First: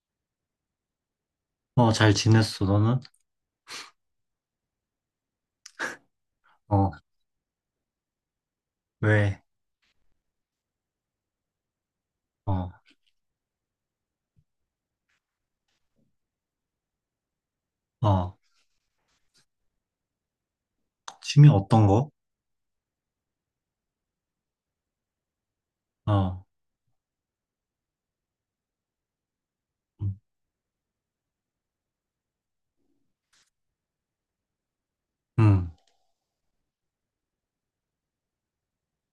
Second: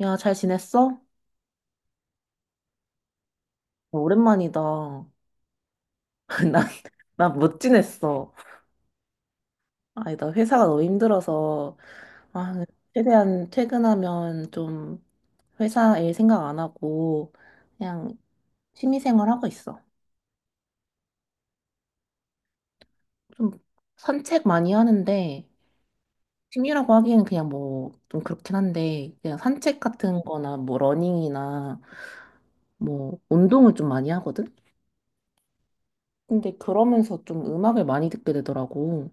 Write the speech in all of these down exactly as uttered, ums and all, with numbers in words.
야, 잘 지냈어? 어, 잘 지냈어, 너는? 오랜만이다. 난, 어, 난 못 지냈어. 왜? 아니, 나 회사가 너무 힘들어서, 아, 어, 최대한 퇴근하면 좀 회사 일 생각 안 하고, 그냥 어, 취미생활 하고 있어. 취미 어떤 거? 좀 산책 많이 하는데, 어, 취미라고 하기에는 그냥 뭐, 좀 그렇긴 한데, 그냥 산책 음, 같은 거나 뭐, 러닝이나 뭐, 운동을 좀 많이 하거든? 음. 근데 그러면서 좀 음악을 많이 듣게 되더라고.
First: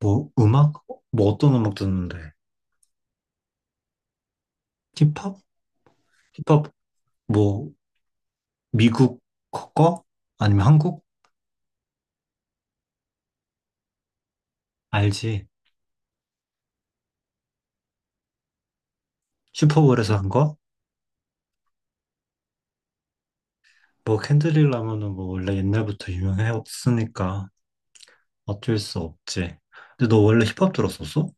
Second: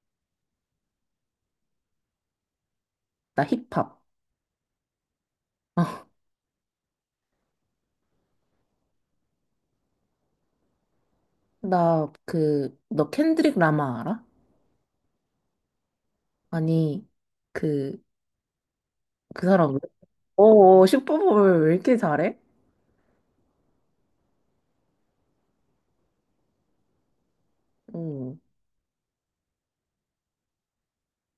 뭐, 음악? 뭐, 어떤 음악 듣는데? 나 힙합. 힙합? 힙합, 뭐, 미국 거? 아니면 한국? 나, 그, 너 켄드릭 라마 알아? 알지? 아니, 그, 그 사람, 왜- 슈퍼볼에서 한 거? 어, 어, 슈퍼볼 왜 이렇게 잘해? 뭐, 캔드릴 라면은 뭐, 원래 옛날부터 유명했으니까 응. 어쩔 수 없지. 근데 너 원래 힙합 들었었어?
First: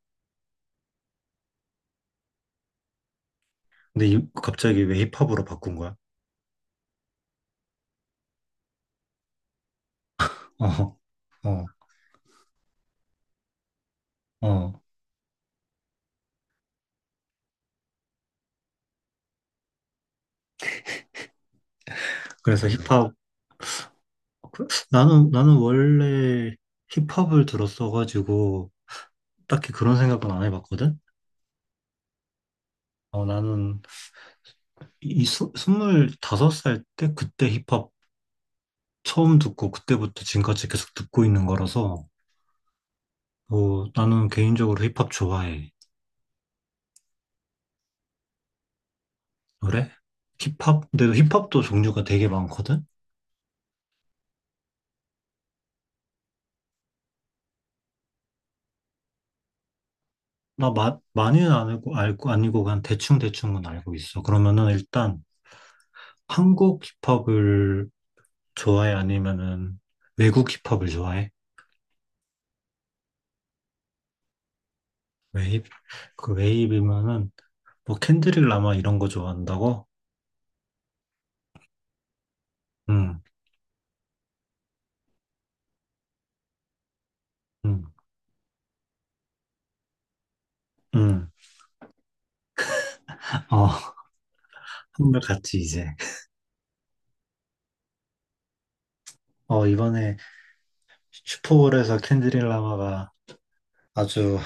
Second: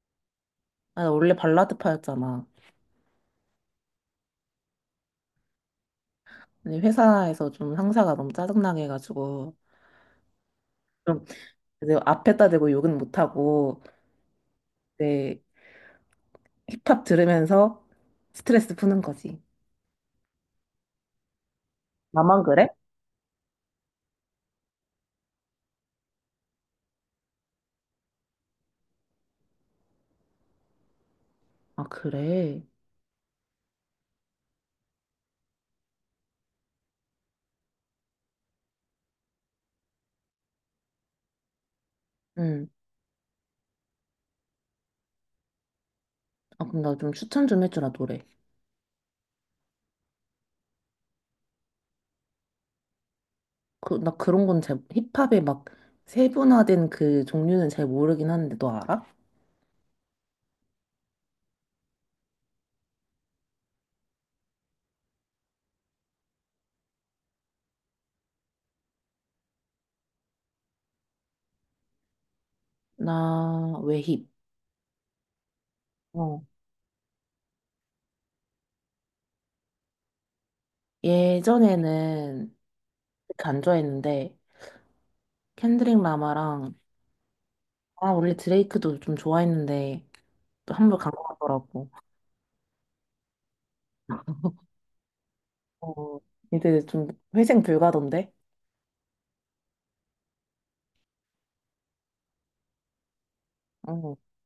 아, 나 원래 발라드파였잖아. 근데 이- 갑자기 왜 힙합으로 바꾼 거야? 근데 회사에서 좀 상사가 너무 짜증나게 해가지고, 어, 좀, 어, 이제 앞에다 대고 욕은 못하고, 어. 이제 힙합 들으면서 스트레스 푸는 거지. 나만 그래서 그래? 힙합, 아, 그래? 나는, 나는 원래 힙합을 들었어가지고, 딱히 그런 생각은 안 해봤거든? 아, 그래. 어, 나는 이 스- 스물다섯 살 때 그때 힙합 처음 듣고, 그때부터 지금까지 계속 듣고 있는 거라서, 응. 어, 나는 개인적으로 힙합 좋아해. 아, 그럼 나 좀 추천 좀 해주라, 노래. 그래? 힙합? 근데 힙합도 종류가 되게 많거든? 그, 나 그런 건 잘, 힙합에 막 세분화된 그 종류는 잘 모르긴 하는데, 너 알아? 나 마, 많이는 안 알고, 알고, 아니고, 그냥 대충대충은 알고 있어. 그러면은 일단 한국 힙합을 좋아해? 아니면은 외국 힙합을 좋아해? 나 외힙. 웨이브, 그 어. 웨이브면은, 뭐, 캔드릭 라마 이런 거 좋아한다고? 예전에는 응, 그렇게 안 좋아했는데 켄드릭 라마랑 응, 아 원래 드레이크도 좀 좋아했는데 또 한 번 간 것 응. 같더라고. 어, 한물 같이 이제. 어, 이제 좀 회생 불가던데? 어, 이번에 슈퍼볼에서 캔드릭 라마가 어, 아주,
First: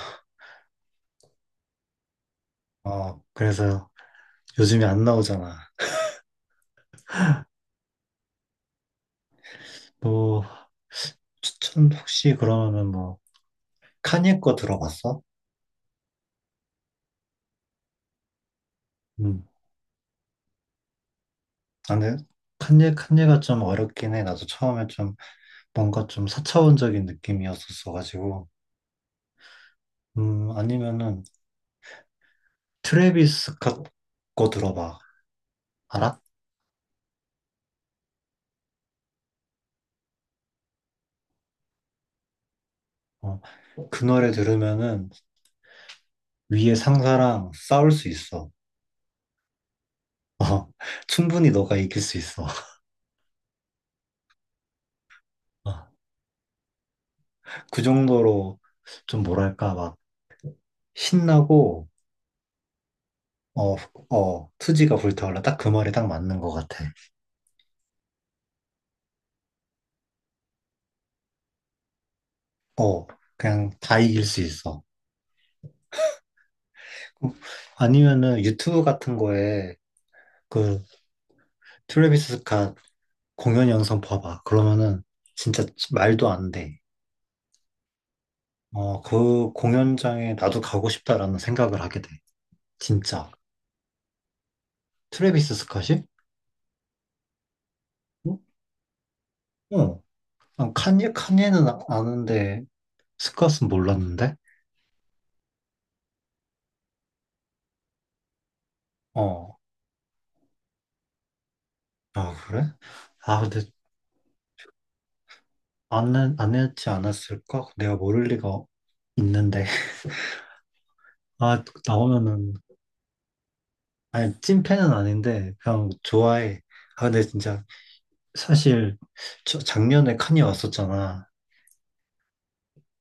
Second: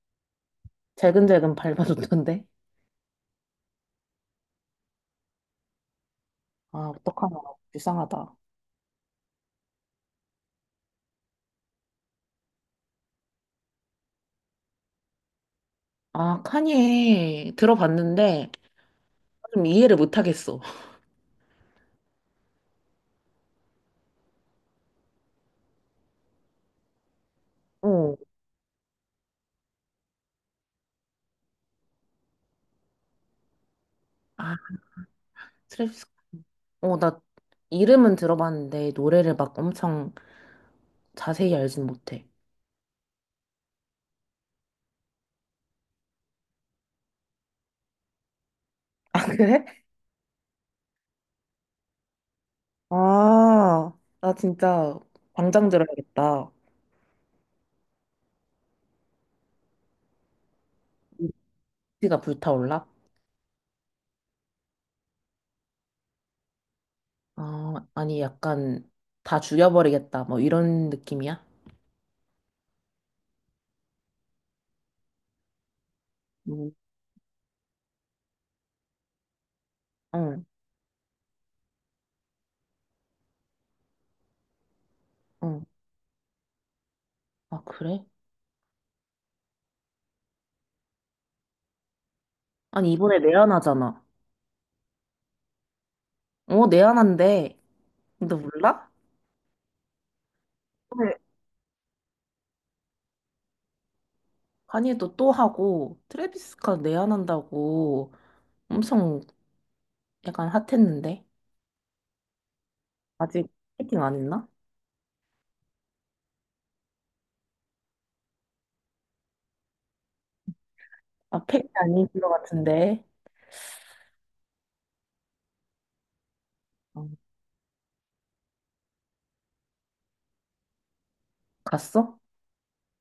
재근재근 밟아줬던데? 어, 그래서 요즘에 안 나오잖아. 아 어떡하나 불쌍하다. 뭐, 추천 혹시 그러면은 뭐, 카니에 거 들어봤어? 아 카니에 들어봤는데 응. 좀 이해를 못하겠어. 아, 근데 칸예, 칸예가 좀 어렵긴 해. 나도 처음에 좀 뭔가 좀 사차원적인 어. 느낌이었었어가지고. 음, 아니면은 트래비스 스캇 거 아 들어봐. 트래비스 알아? 어 나 이름은 들어봤는데 노래를 막 엄청 자세히 알진 못해. 어. 그 노래 들으면은 위에 상사랑 싸울 수 있어. 아, 그래? 어. 충분히 너가 이길 수 있어. 아, 나 진짜 당장 어. 들어야겠다. 그 정도로 좀 뭐랄까 막 신나고 위치가 불타올라? 어, 어, 투지가 불타올라. 딱 그 말이 딱 맞는 것 같아. 아, 아니 약간 다 죽여버리겠다. 뭐 이런 느낌이야? 어, 그냥 다 이길 수 있어. 응, 아니면은 유튜브 같은 거에 응. 그 트래비스 스캇 공연 영상 봐봐. 그러면은 응. 진짜 말도 안 돼. 아, 그래? 어, 그 공연장에 나도 가고 싶다라는 생각을 하게 돼. 아니 이번에 진짜. 내한하잖아. 트래비스 스캇이? 어, 내한한대. 어, 너 몰라? 어. 난 칸예, 네. 칸예는 아- 아는데, 스캇은 몰랐는데? 카니도 또 하고 트래비스 스캇 내한한다고 엄청 어. 약간 핫했는데 아, 그래? 아, 아직 근데 패킹 안 했나? 안, 했- 안 했지 않았을까? 내가 모를 리가 있는데. 아, 아, 패킹 아닌 것 나오면은, 같은데. 아니, 찐팬은 아닌데, 그냥 좋아해. 아, 어, 근데 진짜, 사실, 저, 작년에 칸이 왔었잖아. 갔어?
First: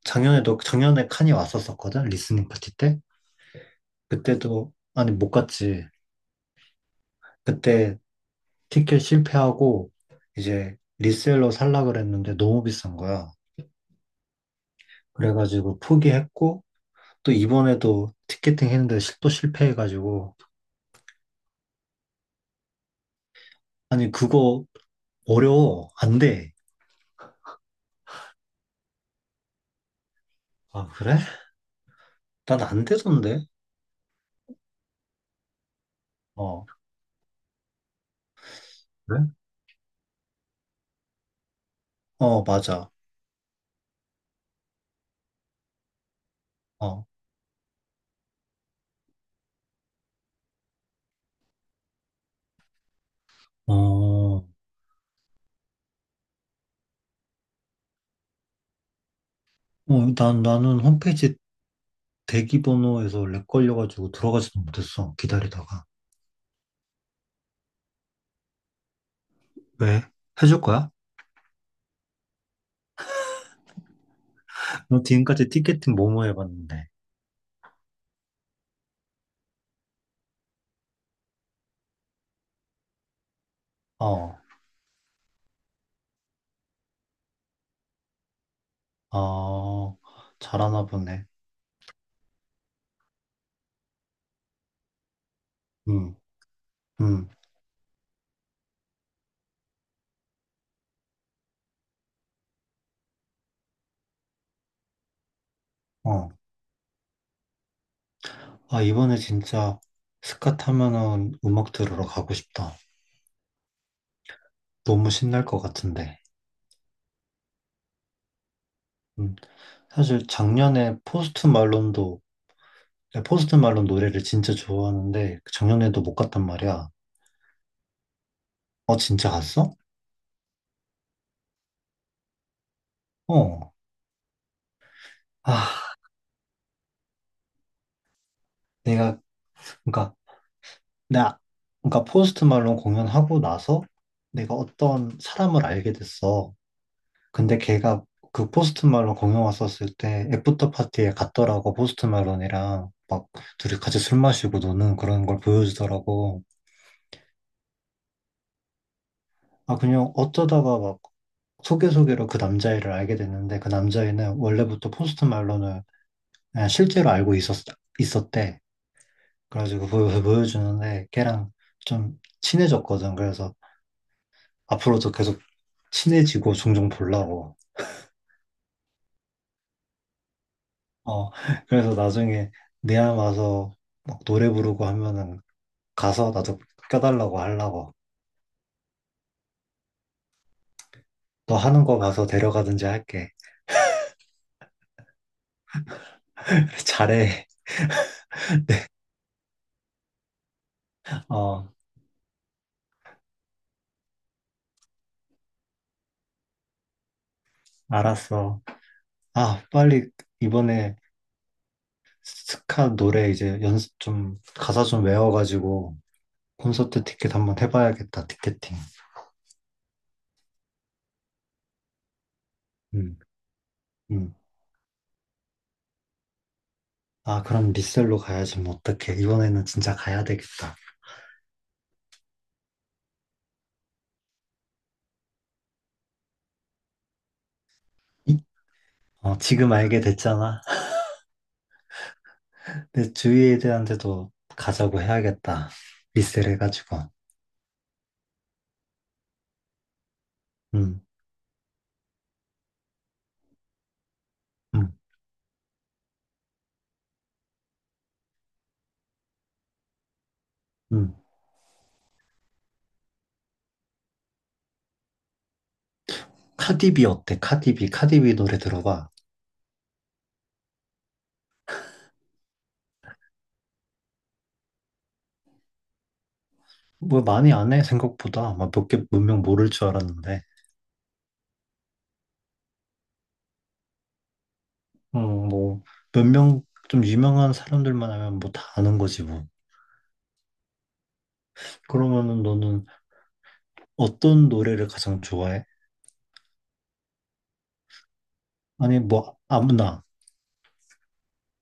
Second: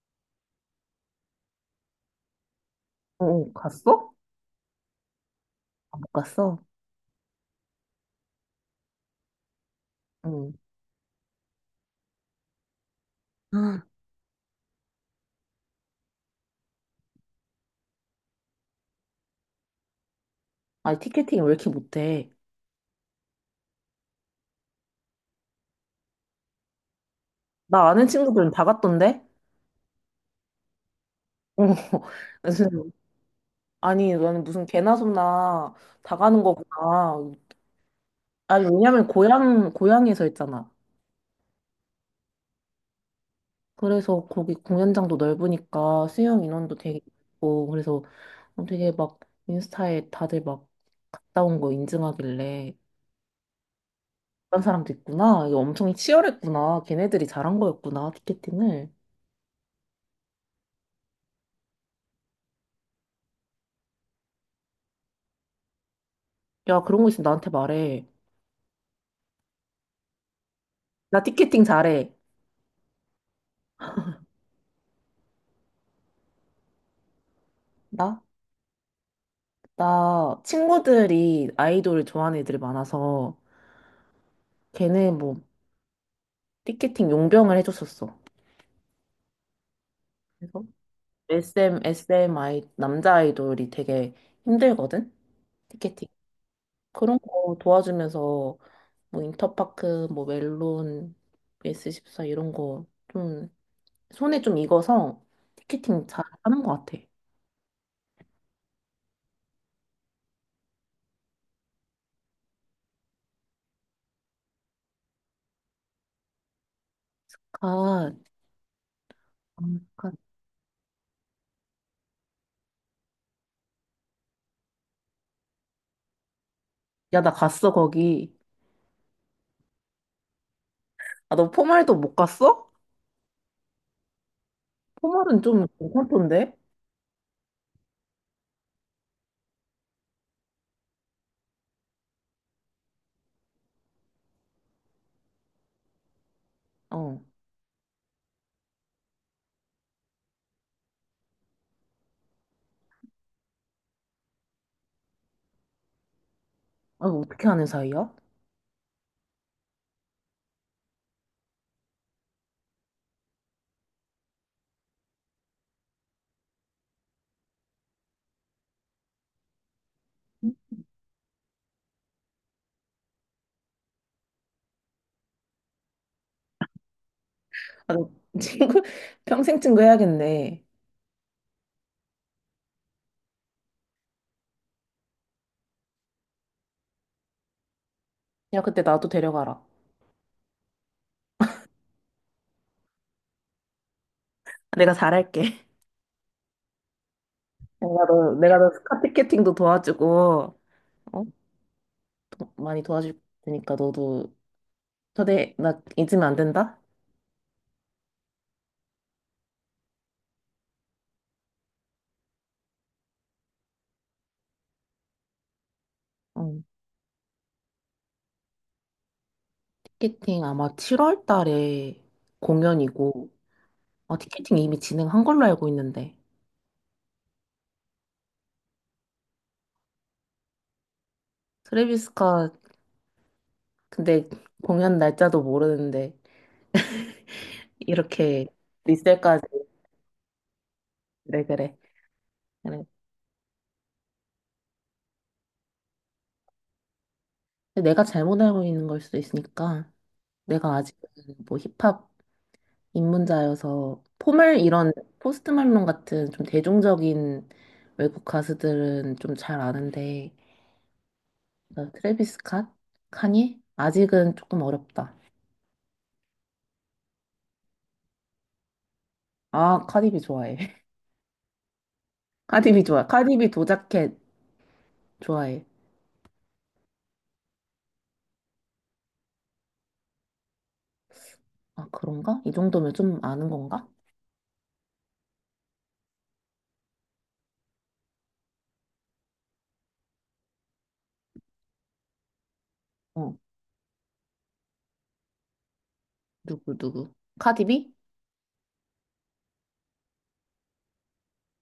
작년에도, 작년에 칸이 왔었었거든? 리스닝 파티 때? 어, 어, 갔어? 그때도, 아니, 못 갔지. 아, 못 갔어? 그때 티켓 실패하고 응. 이제 리셀로 살라 그랬는데 너무 비싼 거야. 아, 그래가지고 포기했고 또 이번에도 티켓팅 했는데 실- 또 실패해가지고 아니, 티켓팅 왜 이렇게 못해? 아니 그거 어려워 안 돼. 나 아는 친구들은 다 갔던데? 아 그래? 어, 난 그래서 안 되던데. 아니, 너는 무슨 개나 소나 다 가는 어 거구나. 아니, 왜냐면 그래? 고향, 고향에서 했잖아. 어 맞아. 그래서 거기 공연장도 넓으니까 수용 인원도 되게 어. 있고, 그래서 어, 되게 막 인스타에 다들 막 갔다 온 거 인증하길래 어. 그런 사람도 있구나. 이거 엄청 치열했구나. 걔네들이 잘한 거였구나, 티켓팅을. 어, 난 나는 홈페이지 대기번호에서 렉 걸려가지고 들어가지도 못했어 기다리다가. 야, 그런 거 있으면 나한테 말해. 왜? 해줄 거야? 나 티켓팅 잘해. 너 지금까지 티켓팅 뭐뭐 해봤는데. 나? 나 친구들이 아이돌을 좋아하는 애들이 많아서 어. 걔네 뭐 티켓팅 용병을 해줬었어. 아, 그래서 잘하나 보네. 에스엠, 에스엠 아이, 남자 아이돌이 되게 힘들거든? 티켓팅. 음, 그런 음, 거 도와주면서 뭐 인터파크, 뭐 멜론, 에스 십사 이런 거 좀 손에 좀 익어서 티켓팅 잘 어. 하는 것 같아. 아, 이번에 진짜 스카 타면은 음악 들으러 가고 싶다. 너무 신날 것 같은데. 가, 음, 음, 가. 사실 작년에 포스트 말론도, 네, 포스트 말론 노래를 진짜 좋아하는데, 그 작년에도 못 갔단 말이야. 야, 나 갔어, 거기. 어, 진짜 갔어? 아, 너 포말도 못 갔어? 어. 포말은 좀 아, 괜찮던데? 내가, 그니까, 나, 그니까 포스트 말론 공연하고 나서 내가 어떤 사람을 알게 됐어. 어. 근데 걔가 그 포스트 말론 공연 왔었을 때 애프터 파티에 갔더라고 포스트 말론이랑 막 둘이 같이 술 마시고 노는 그런 걸 보여주더라고. 아, 뭐 어떻게 아는 사이야? 아 그냥 어쩌다가 막 소개소개로 그 남자애를 알게 됐는데 그 남자애는 원래부터 포스트 말론을 그냥 실제로 알고 있었 있었대. 그래가지고 보여 보여주는데 걔랑 좀 친해졌거든. 그래서 앞으로도 계속 친해지고 종종 보려고. 아, 너 친구 평생 친구 해야겠네. 어 그래서 나중에 내암 와서 막 노래 부르고 하면은 가서 나도 껴달라고 하려고. 야, 그때 나도 데려가라. 너 하는 거 봐서 데려가든지 할게. 내가 잘할게. 잘해. 내가 너 내가 너 스카피캐팅도 도와주고 어? 어, 도- 많이 도와줄 테니까 너도 초대 나 잊으면 안 된다. 알았어. 아, 빨리 이번에 스카 노래 이제 연습 좀, 가사 좀 외워가지고 응. 콘서트 티켓 한번 해봐야겠다, 티켓팅. 티켓팅 아마 칠월 달에 음, 공연이고 아, 음. 티켓팅 이미 진행한 걸로 알고 있는데 아, 그럼 리셀로 가야지, 뭐, 어떡해. 이번에는 진짜 가야 되겠다. 트래비스가 근데 공연 날짜도 모르는데 이? 이렇게 어, 리셀까지 지금 알게 됐잖아. 그래 그래. 그래. 내 주위에 대한테도 가자고 해야겠다. 리셀 해가지고. 근데 내가 잘못 알고 있는 걸 수도 있으니까 내가 아직 음, 뭐 힙합 입문자여서 포멀 이런 음, 포스트 말론 같은 좀 대중적인 외국 가수들은 좀 잘 아는데 음. 나 트래비스 캇? 카니? 아직은 조금 어렵다. 카디비 어때? 카디비, 카디비 노래 들어봐. 아, 카디비 좋아해. 카디비 좋아. 카디비 도자켓 좋아해. 뭐 많이 안 해, 생각보다. 막 몇 개, 몇 명 모를 줄 알았는데. 아, 그런가? 이 정도면 좀 아는 건가? 음, 뭐, 몇 명 좀 유명한 사람들만 하면 뭐 다 아는 거지, 뭐. 그러면은 너는 어, 어떤 노래를 가장 좋아해? 누구 누구? 카디비? 아니, 뭐, 아무나.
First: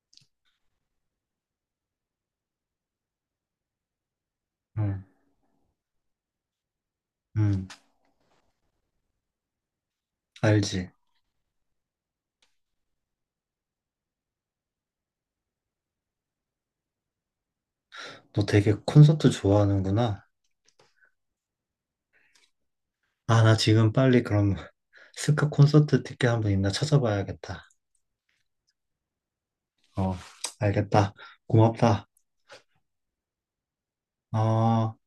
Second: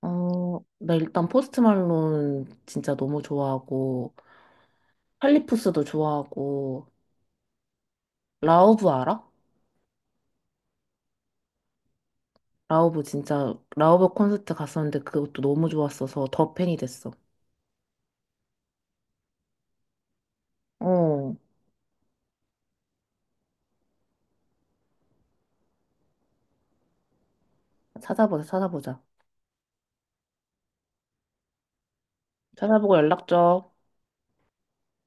어, 나 일단 포스트 말론 진짜 너무 좋아하고 음, 칼리푸스도 좋아하고 음, 라우브 알아? 알지. 라우브 진짜 라우브 콘서트 갔었는데 그것도 너무 좋았어서 더 팬이 됐어. 너 되게 콘서트 좋아하는구나. 어, 아, 나 지금 빨리 그럼 스카 콘서트 티켓 한번 있나 찾아봐야겠다. 찾아보자, 찾아보자. 어, 알겠다. 고맙다. 찾아보고 연락 줘. 어.